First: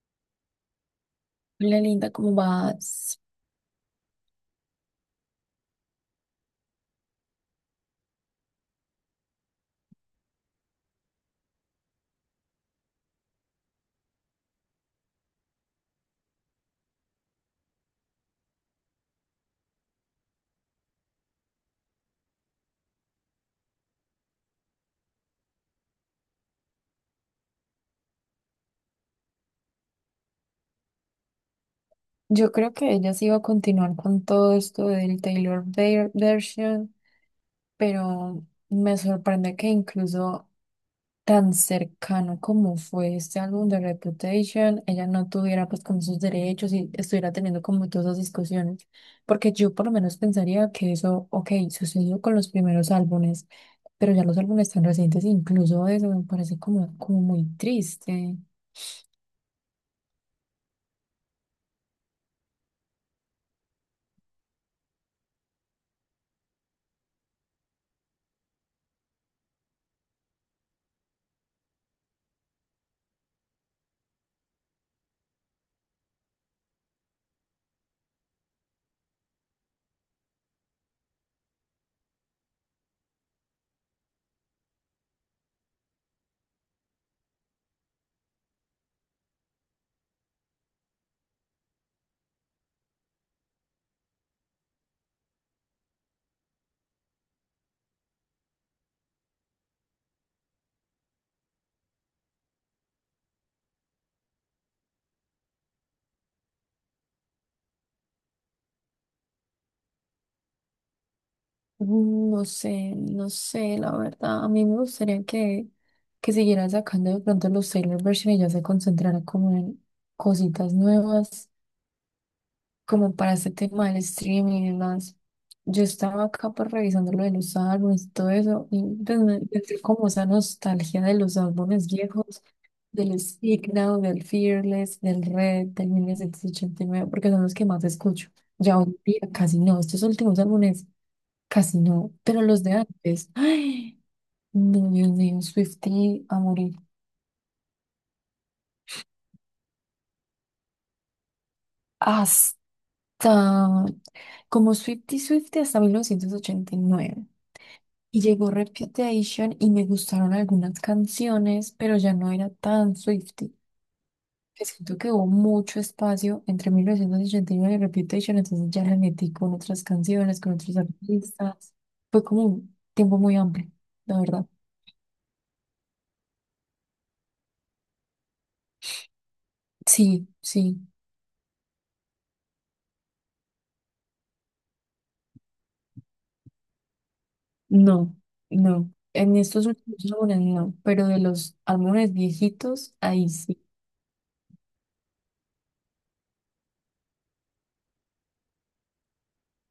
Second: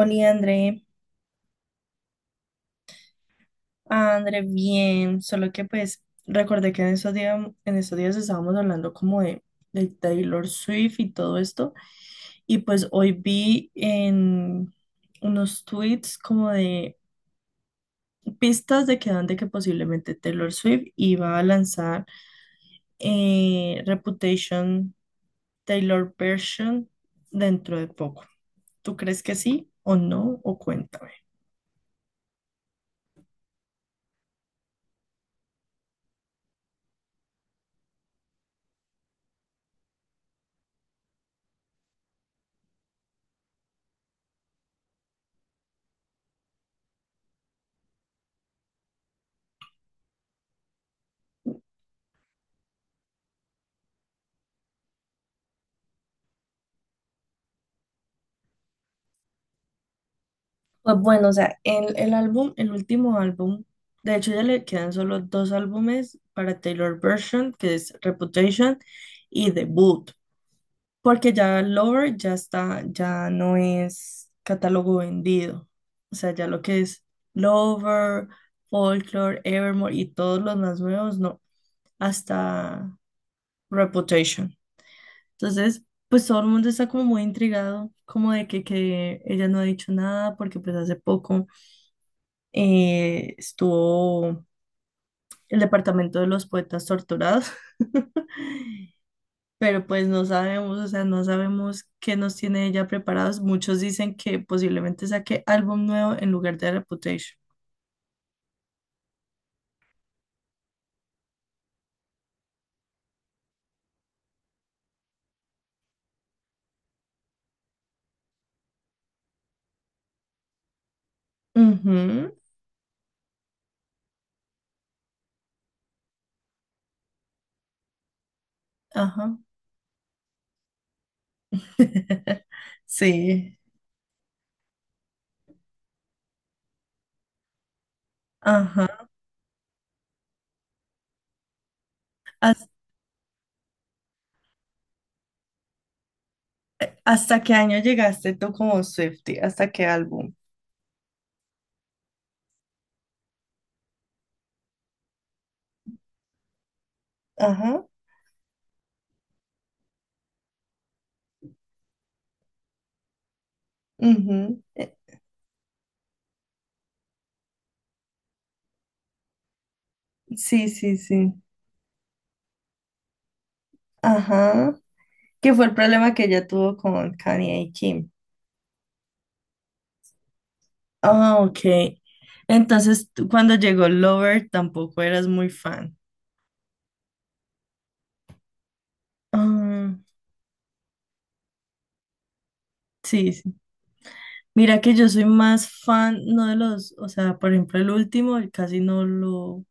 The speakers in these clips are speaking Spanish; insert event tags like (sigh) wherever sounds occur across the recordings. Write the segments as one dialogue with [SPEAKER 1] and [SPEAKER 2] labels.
[SPEAKER 1] Oli, André.
[SPEAKER 2] Hola Linda, ¿cómo vas?
[SPEAKER 1] André, bien, solo que pues recordé que en esos días, estábamos hablando como de Taylor Swift y todo esto, y pues hoy vi en unos tweets como de pistas de que dan de que posiblemente Taylor Swift iba a lanzar Reputation Taylor Version dentro de poco. ¿Tú crees que sí o no? O cuéntame.
[SPEAKER 2] Yo creo que ella sí iba a continuar con todo esto del version, pero me sorprende que incluso tan cercano como fue este álbum de Reputation, ella no tuviera pues como sus derechos y estuviera teniendo como todas esas discusiones, porque yo por lo menos pensaría que eso, ok, sucedió con los primeros álbumes, pero ya los álbumes tan recientes, incluso eso me parece como muy triste.
[SPEAKER 1] Pues bueno, o sea, el álbum, el último álbum, de hecho ya le quedan solo dos álbumes para Taylor Version, que es Reputation y Debut, porque ya Lover ya está, ya no es catálogo vendido. O sea, ya lo que es Lover, Folklore, Evermore y todos los más nuevos, no, hasta Reputation. Entonces, pues todo el mundo está como muy intrigado, como de que ella no ha dicho nada, porque pues hace poco estuvo el departamento de los poetas torturados, (laughs) pero pues no sabemos, o sea, no sabemos qué nos tiene ella preparados. Muchos dicen que posiblemente saque álbum nuevo en lugar de Reputation.
[SPEAKER 2] No sé, no sé, la verdad. A mí me gustaría que siguieran sacando de pronto los Taylor Version y ya se concentrara como en cositas nuevas,
[SPEAKER 1] Ujú,
[SPEAKER 2] como para este tema del streaming y demás. Yo estaba acá pues revisando lo de los álbumes y todo eso, y pues
[SPEAKER 1] ajá.
[SPEAKER 2] me entré como esa nostalgia de los álbumes viejos,
[SPEAKER 1] (laughs)
[SPEAKER 2] del
[SPEAKER 1] Sí,
[SPEAKER 2] Speak Now, del Fearless, del Red, del 1989 porque son los que más escucho. Ya hoy en
[SPEAKER 1] ajá.
[SPEAKER 2] día casi no, estos últimos álbumes. Casi no, pero los
[SPEAKER 1] ¿Has-
[SPEAKER 2] de antes. Ay, no, Dios mío, Swiftie a morir.
[SPEAKER 1] ¿Hasta qué año llegaste tú como Swiftie? ¿Hasta qué álbum?
[SPEAKER 2] Hasta, como Swiftie hasta 1989
[SPEAKER 1] Ajá.
[SPEAKER 2] y llegó Reputation y me gustaron algunas canciones, pero ya no era tan Swiftie.
[SPEAKER 1] Ujú.
[SPEAKER 2] Que Siento que hubo mucho espacio entre 1989 y nueve y Reputation, entonces ya la metí con otras canciones, con
[SPEAKER 1] Sí,
[SPEAKER 2] otros
[SPEAKER 1] sí, sí.
[SPEAKER 2] artistas. Fue como un tiempo muy amplio, la verdad.
[SPEAKER 1] Ajá. Que fue el problema que ella tuvo con Kanye y Kim.
[SPEAKER 2] Sí, sí.
[SPEAKER 1] Ah, ok. Entonces, tú cuando llegó Lover tampoco eras muy fan.
[SPEAKER 2] No, no. En estos
[SPEAKER 1] Ah,
[SPEAKER 2] últimos álbumes no, pero de los álbumes viejitos, ahí
[SPEAKER 1] sí, sí.
[SPEAKER 2] sí.
[SPEAKER 1] Mira que yo soy más fan, no de los, o sea, por ejemplo, el último, el casi no lo,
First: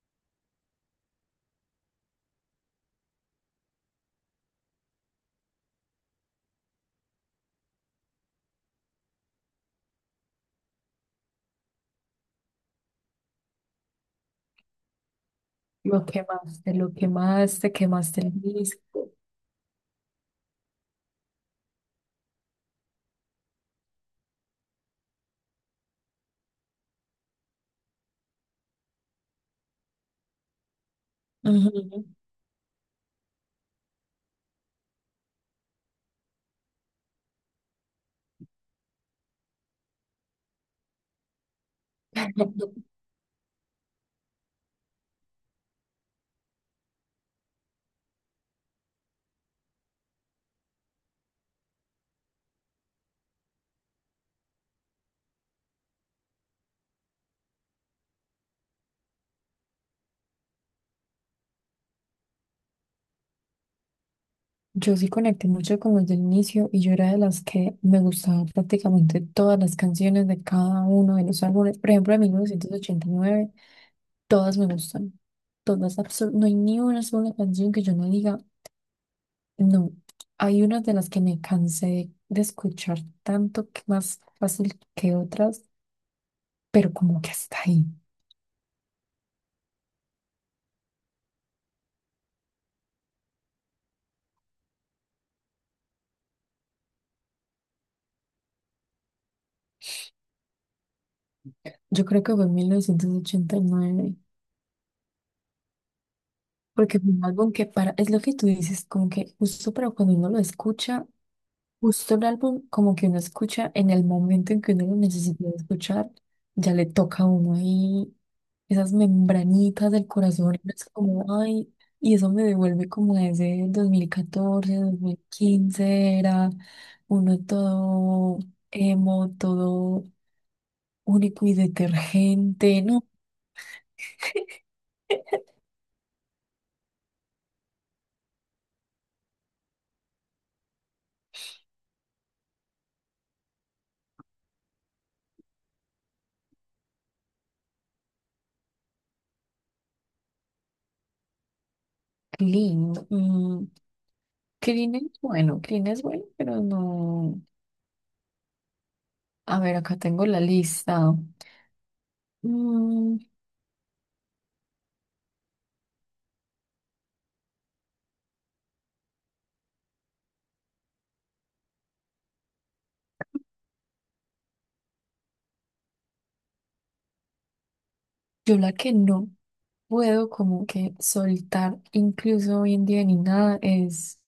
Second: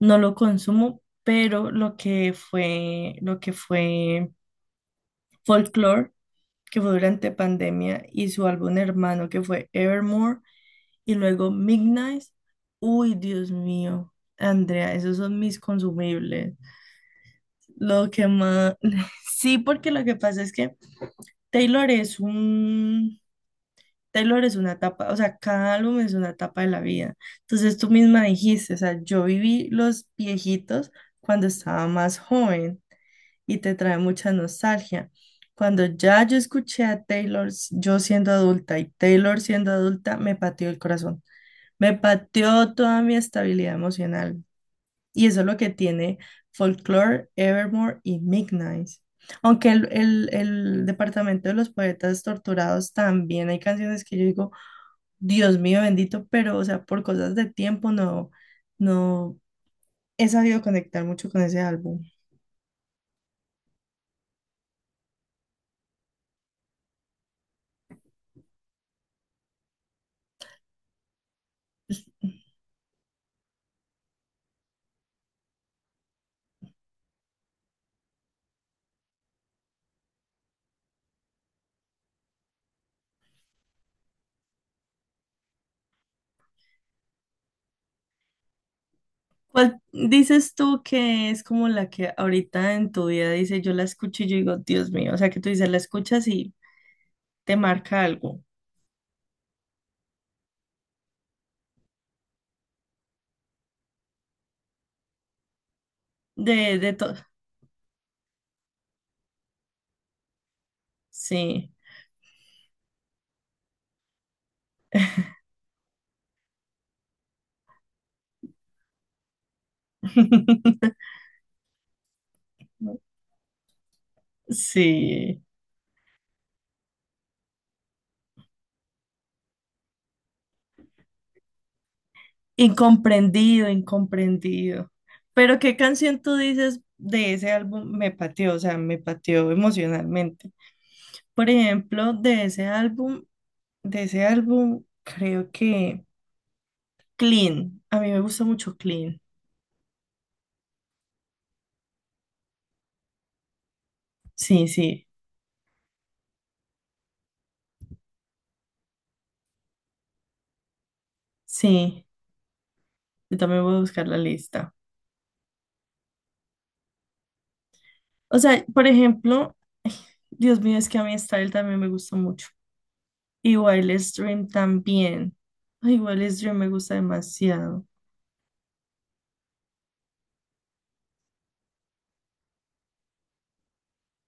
[SPEAKER 1] no lo consumo, pero lo que fue Folklore, que fue durante pandemia, y su álbum hermano que fue Evermore. Y luego Midnight. Uy, Dios mío. Andrea, esos son mis consumibles.
[SPEAKER 2] Lo quemaste,
[SPEAKER 1] Lo
[SPEAKER 2] quemaste
[SPEAKER 1] que
[SPEAKER 2] el
[SPEAKER 1] más...
[SPEAKER 2] disco.
[SPEAKER 1] (laughs) Sí, porque lo que pasa es que Taylor es un... Taylor es una etapa, o sea, cada álbum es una etapa de la vida. Entonces tú misma dijiste, o sea, yo viví los viejitos cuando estaba
[SPEAKER 2] Ujú.
[SPEAKER 1] más joven y te trae mucha nostalgia. Cuando ya yo escuché a Taylor, yo siendo adulta y Taylor siendo adulta, me pateó el corazón. Me pateó
[SPEAKER 2] (laughs)
[SPEAKER 1] toda mi estabilidad emocional. Y eso es lo que tiene Folklore, Evermore y Midnight. Aunque el Departamento de los Poetas Torturados también hay canciones que yo digo, Dios mío bendito, pero o sea, por cosas de tiempo no, no he sabido conectar mucho con ese álbum.
[SPEAKER 2] Yo sí conecté mucho con los del inicio y yo era de las que me gustaba prácticamente todas las canciones de cada uno de los álbumes. Por ejemplo, de 1989 todas me gustan. Todas, no hay ni una sola canción que yo no diga, no. Hay unas de las que me cansé de escuchar tanto que más fácil que otras, pero como que hasta ahí.
[SPEAKER 1] ¿Cuál dices tú que es como la que ahorita en tu vida dice, yo la escucho y yo digo, Dios mío, o sea, que tú dices, la escuchas y te marca algo
[SPEAKER 2] Yo creo que fue en 1989
[SPEAKER 1] de
[SPEAKER 2] porque fue
[SPEAKER 1] todo?
[SPEAKER 2] un álbum que para, es lo que tú dices, como que justo para cuando uno lo escucha,
[SPEAKER 1] Sí.
[SPEAKER 2] justo el álbum, como que uno escucha en el momento en que uno lo necesita escuchar, ya le toca a uno ahí esas membranitas del corazón. Y uno es
[SPEAKER 1] (laughs)
[SPEAKER 2] como, ay, y eso me devuelve como a ese 2014, dos mil
[SPEAKER 1] Sí,
[SPEAKER 2] quince era uno todo emo, todo único y detergente, ¿no?
[SPEAKER 1] incomprendido, incomprendido. Pero ¿qué canción tú dices de ese álbum me pateó? O sea, me pateó emocionalmente. Por ejemplo, de ese álbum, creo que Clean. A mí me gusta mucho Clean.
[SPEAKER 2] Qué lindo.
[SPEAKER 1] Sí, sí,
[SPEAKER 2] Clean es bueno, pero no. A ver, acá tengo la lista.
[SPEAKER 1] sí.
[SPEAKER 2] Mm,
[SPEAKER 1] Yo también voy a buscar la lista. O sea, por ejemplo, Dios mío, es que a mí Style también me gusta mucho. Y Wildest Dream también. Ay, Wildest Dream me gusta demasiado.
[SPEAKER 2] yo la que no puedo como que soltar, incluso hoy en día ni nada, es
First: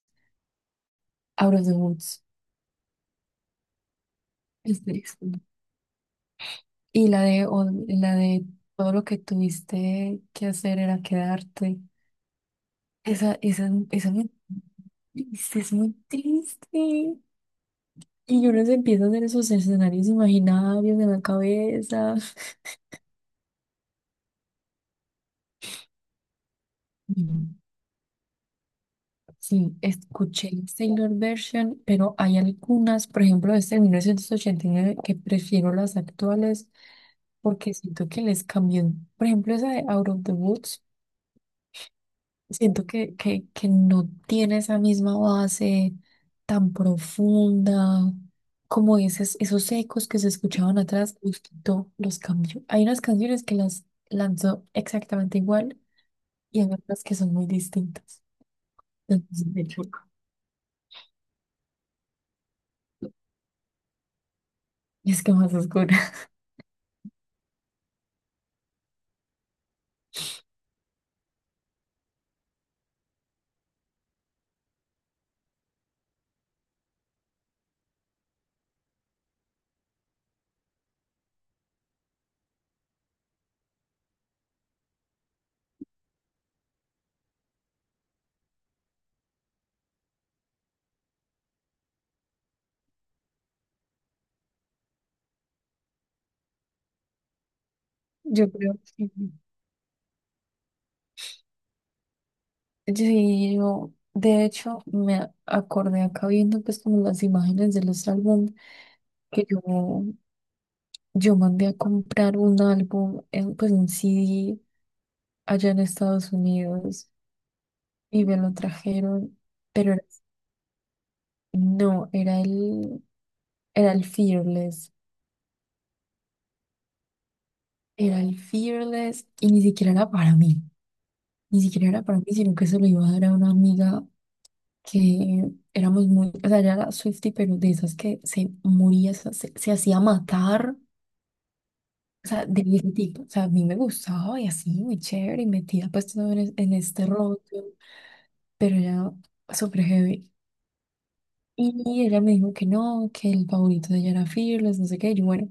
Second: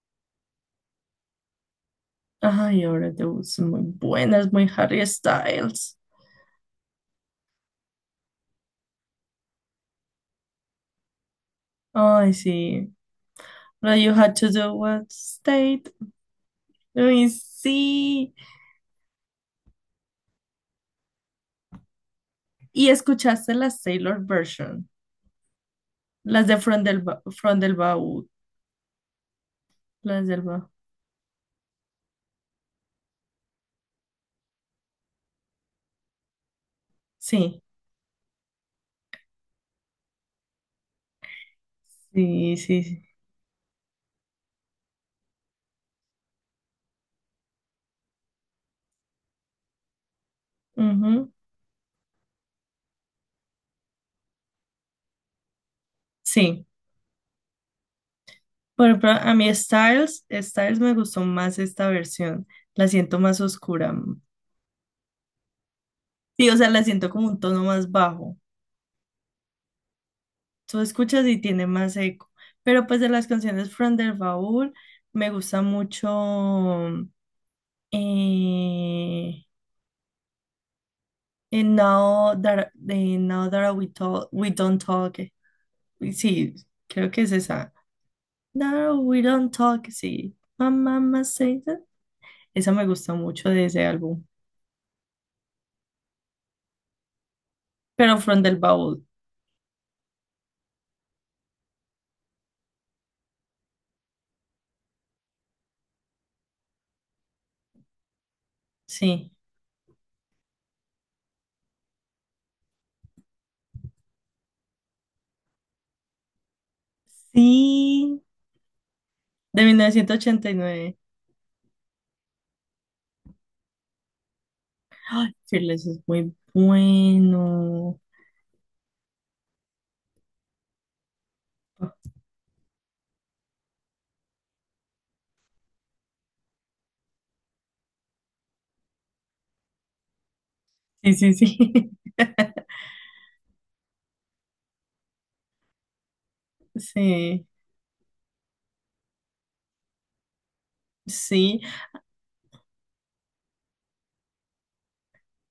[SPEAKER 2] Out of the Woods.
[SPEAKER 1] Ay, ahora te gustan muy buenas, muy
[SPEAKER 2] Este,
[SPEAKER 1] Harry Styles.
[SPEAKER 2] Y la de, la de todo lo que tuviste que hacer era quedarte.
[SPEAKER 1] Ay, sí.
[SPEAKER 2] Esa,
[SPEAKER 1] But you had to do what
[SPEAKER 2] es
[SPEAKER 1] state.
[SPEAKER 2] muy triste.
[SPEAKER 1] Ay, sí.
[SPEAKER 2] Y uno se empieza a hacer esos escenarios imaginarios en la cabeza.
[SPEAKER 1] ¿Y escuchaste las Taylor version? Las de From del, Ba-
[SPEAKER 2] Mm,
[SPEAKER 1] From del Baúl.
[SPEAKER 2] Sí,
[SPEAKER 1] Las del
[SPEAKER 2] escuché
[SPEAKER 1] Baúl.
[SPEAKER 2] Taylor Version, pero hay algunas, por ejemplo, desde 1989 que prefiero las actuales
[SPEAKER 1] Sí.
[SPEAKER 2] porque siento que les cambió, por ejemplo, esa de Out of the Woods,
[SPEAKER 1] Sí, sí,
[SPEAKER 2] siento
[SPEAKER 1] sí.
[SPEAKER 2] que no tiene esa misma base tan profunda, como esos, esos ecos que se escuchaban atrás,
[SPEAKER 1] Ujú.
[SPEAKER 2] los quitó, los cambió. Hay unas canciones que las lanzó exactamente igual y
[SPEAKER 1] Sí.
[SPEAKER 2] hay otras que son muy distintas.
[SPEAKER 1] Por ejemplo, a mí
[SPEAKER 2] Entonces, de hecho,
[SPEAKER 1] Styles me gustó más esta versión. La siento más oscura.
[SPEAKER 2] es que más oscura,
[SPEAKER 1] Sí, o sea, la siento como un tono más bajo. Tú escuchas y tiene más eco. Pero pues de las canciones From the Vault me gusta mucho eh, Now That We Talk, We Don't Talk. Uy, sí, creo que es esa. Now We Don't Talk, sí. My mama say that. Esa me gusta mucho de ese álbum. Pero
[SPEAKER 2] (laughs)
[SPEAKER 1] From
[SPEAKER 2] yo
[SPEAKER 1] the
[SPEAKER 2] creo
[SPEAKER 1] Vault
[SPEAKER 2] que... sí, yo, de hecho, me acordé acá viendo pues como las imágenes de los álbumes
[SPEAKER 1] sí.
[SPEAKER 2] que yo mandé a comprar un álbum, pues un CD allá en Estados Unidos
[SPEAKER 1] Sí,
[SPEAKER 2] y me lo trajeron,
[SPEAKER 1] de mil
[SPEAKER 2] pero
[SPEAKER 1] novecientos ochenta y nueve
[SPEAKER 2] no, era era el Fearless,
[SPEAKER 1] Ay, Fearless es muy bueno.
[SPEAKER 2] era el Fearless y ni siquiera era para mí, ni siquiera era para mí, sino que se lo iba a dar a una amiga que éramos muy, o sea, ella era Swiftie, pero de esas que se moría, se hacía matar.
[SPEAKER 1] Sí, sí, sí.
[SPEAKER 2] O sea,
[SPEAKER 1] (laughs)
[SPEAKER 2] de ese tipo, o sea, a mí me gustaba y así, muy chévere, y metida pues todo en este rollo.
[SPEAKER 1] Sí,
[SPEAKER 2] Pero ella súper heavy.
[SPEAKER 1] sí,
[SPEAKER 2] Y ella me dijo que no, que el favorito de ella era Fearless, no sé qué. Y yo, bueno,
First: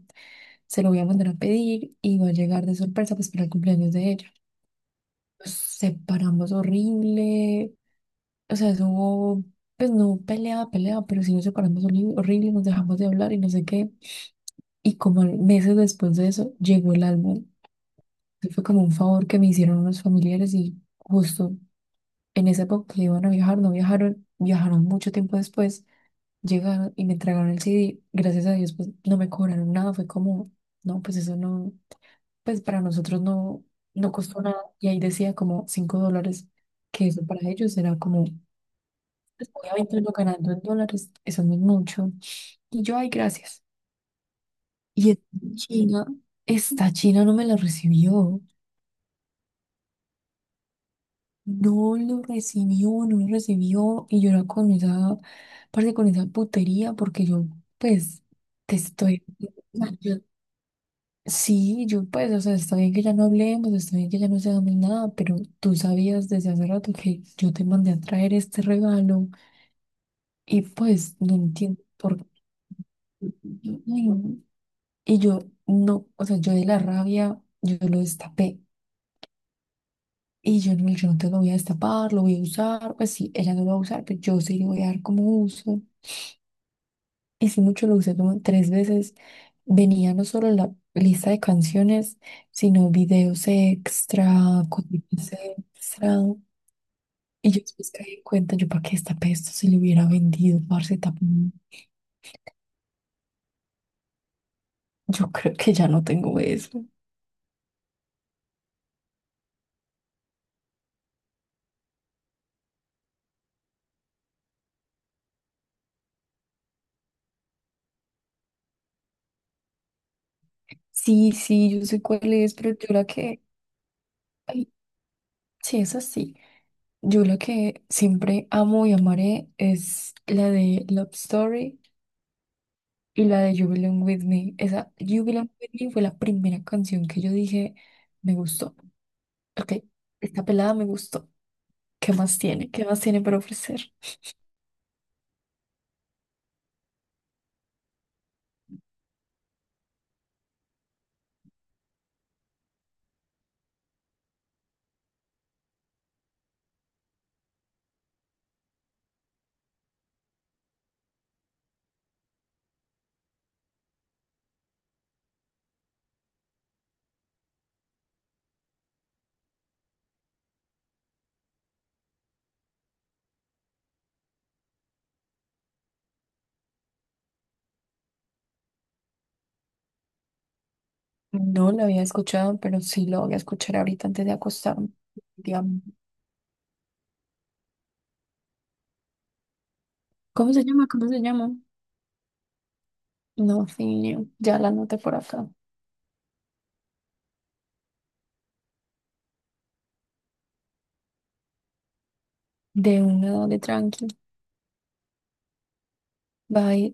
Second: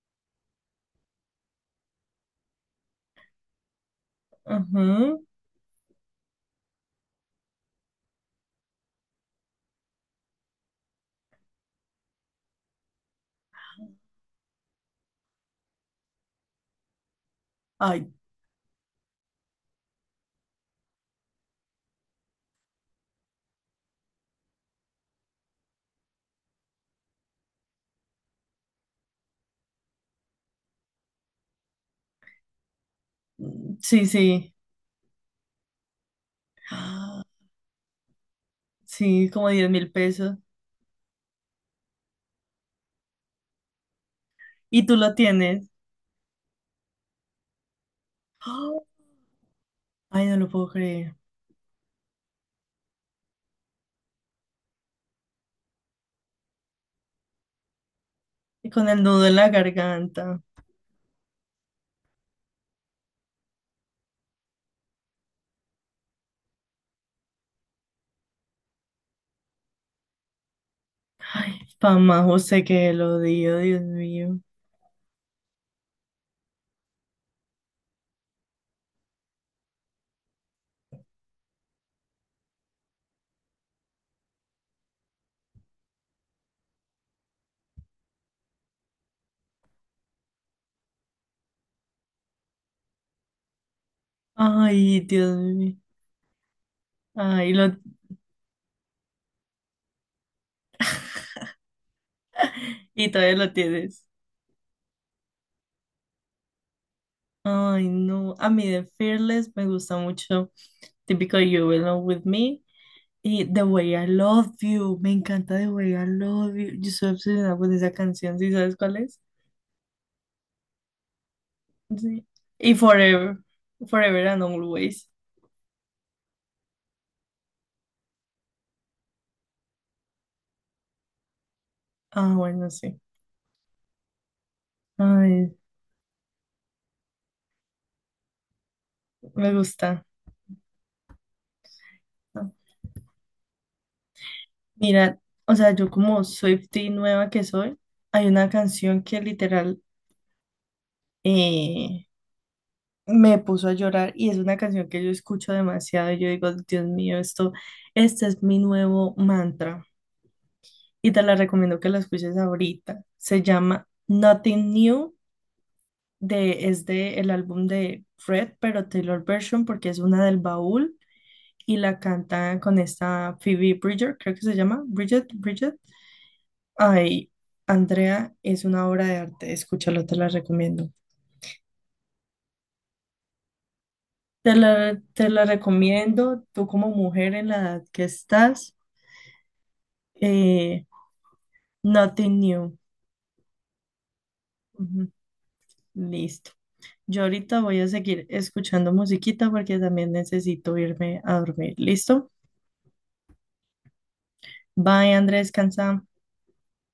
[SPEAKER 2] se lo voy a mandar a pedir y va a llegar de sorpresa pues para el cumpleaños de ella.
[SPEAKER 1] ujú.
[SPEAKER 2] Nos separamos horrible, o sea, eso hubo, pues no pelea pelea pero sí nos separamos horrible, nos dejamos de hablar y no sé qué. Y como meses después de eso, llegó el álbum.
[SPEAKER 1] Ay,
[SPEAKER 2] Y fue como un favor que me hicieron unos familiares y justo en esa época que iban a viajar, no viajaron, viajaron mucho tiempo después. Llegaron y me entregaron el CD. Gracias a Dios, pues no me cobraron nada. Fue como, no, pues eso no, pues para nosotros no,
[SPEAKER 1] sí,
[SPEAKER 2] no costó
[SPEAKER 1] sí.
[SPEAKER 2] nada. Y ahí decía como $5, que
[SPEAKER 1] Ah,
[SPEAKER 2] eso para ellos era como,
[SPEAKER 1] sí, como
[SPEAKER 2] pues,
[SPEAKER 1] diez mil
[SPEAKER 2] obviamente uno
[SPEAKER 1] pesos.
[SPEAKER 2] ganando en dólares, eso no es mucho. Y yo, ay, gracias.
[SPEAKER 1] Y tú
[SPEAKER 2] Y
[SPEAKER 1] lo tienes.
[SPEAKER 2] China, esta China no me la recibió.
[SPEAKER 1] Ah, ay, no lo puedo creer.
[SPEAKER 2] No lo recibió, no lo recibió. Y yo era con esa, parte con esa putería, porque yo, pues,
[SPEAKER 1] Y
[SPEAKER 2] te
[SPEAKER 1] con el
[SPEAKER 2] estoy.
[SPEAKER 1] nudo en la garganta.
[SPEAKER 2] Sí, yo pues, o sea, está bien que ya no hablemos, está bien que ya no seamos nada, pero tú sabías desde hace rato que yo te mandé a traer este regalo y pues no
[SPEAKER 1] Ay,
[SPEAKER 2] entiendo por
[SPEAKER 1] Pamá
[SPEAKER 2] qué.
[SPEAKER 1] José, que lo
[SPEAKER 2] (laughs)
[SPEAKER 1] dio, Dios
[SPEAKER 2] Ay, no.
[SPEAKER 1] mío.
[SPEAKER 2] Y yo no, o sea, yo de la rabia, yo lo destapé y yo no, yo no te lo voy a destapar, lo voy a usar, pues sí, ella no lo va a usar, pero yo sí le voy a dar como uso. Y sí, mucho lo usé como tres veces. Venía no solo la lista de canciones, sino videos extra,
[SPEAKER 1] Ay,
[SPEAKER 2] cositas
[SPEAKER 1] Dios mío.
[SPEAKER 2] extra. Y
[SPEAKER 1] Ay,
[SPEAKER 2] yo
[SPEAKER 1] lo,
[SPEAKER 2] después caí en cuenta, yo para qué esta esto, si le hubiera vendido, parce, también.
[SPEAKER 1] y todavía lo tienes.
[SPEAKER 2] Yo creo que ya no tengo eso.
[SPEAKER 1] Ay, no. A mí de Fearless me gusta mucho. Típico You Belong With Me. Y The Way I Love You, me encanta The Way I Love You. Yo soy obsesionada con esa canción, ¿sí sabes cuál es?
[SPEAKER 2] Sí, sí, yo sé
[SPEAKER 1] Sí.
[SPEAKER 2] cuál es, pero
[SPEAKER 1] Y
[SPEAKER 2] yo la que...
[SPEAKER 1] Forever and
[SPEAKER 2] ay,
[SPEAKER 1] Always.
[SPEAKER 2] sí, es así. Yo la que siempre amo y amaré es la de Love Story.
[SPEAKER 1] Ah, bueno, sí.
[SPEAKER 2] Y la de You Belong With Me, esa You Belong
[SPEAKER 1] Ay,
[SPEAKER 2] With Me fue la primera canción que yo dije, me gustó.
[SPEAKER 1] me
[SPEAKER 2] Ok,
[SPEAKER 1] gusta.
[SPEAKER 2] esta pelada me gustó. ¿Qué más
[SPEAKER 1] Ah,
[SPEAKER 2] tiene? ¿Qué más tiene para ofrecer?
[SPEAKER 1] mira, o sea, yo como Swiftie nueva que soy, hay una canción que literal eh, me puso a llorar y es una canción que yo escucho demasiado y yo digo, Dios mío, esto, este es mi nuevo mantra. Y te la recomiendo que la escuches ahorita. Se llama Nothing New, de, es de el álbum de Fred, pero Taylor Version, porque es una del baúl y la canta con esta Phoebe Bridger, creo que se llama Bridget. Ay, Andrea, es una obra de arte, escúchala, te la recomiendo.
[SPEAKER 2] No la había escuchado, pero sí la voy a escuchar ahorita antes de acostarme.
[SPEAKER 1] Te la
[SPEAKER 2] Digamos,
[SPEAKER 1] recomiendo, tú como mujer en la edad que estás,
[SPEAKER 2] ¿cómo se
[SPEAKER 1] eh,
[SPEAKER 2] llama? ¿Cómo se llama?
[SPEAKER 1] Nothing New.
[SPEAKER 2] No, sí, ya la anoté
[SPEAKER 1] Ujú.
[SPEAKER 2] por acá.
[SPEAKER 1] Listo. Yo ahorita voy a seguir escuchando musiquita porque también necesito irme a dormir. ¿Listo?
[SPEAKER 2] De una, de tranqui.
[SPEAKER 1] Bye, Andrés, descansa.
[SPEAKER 2] Bye.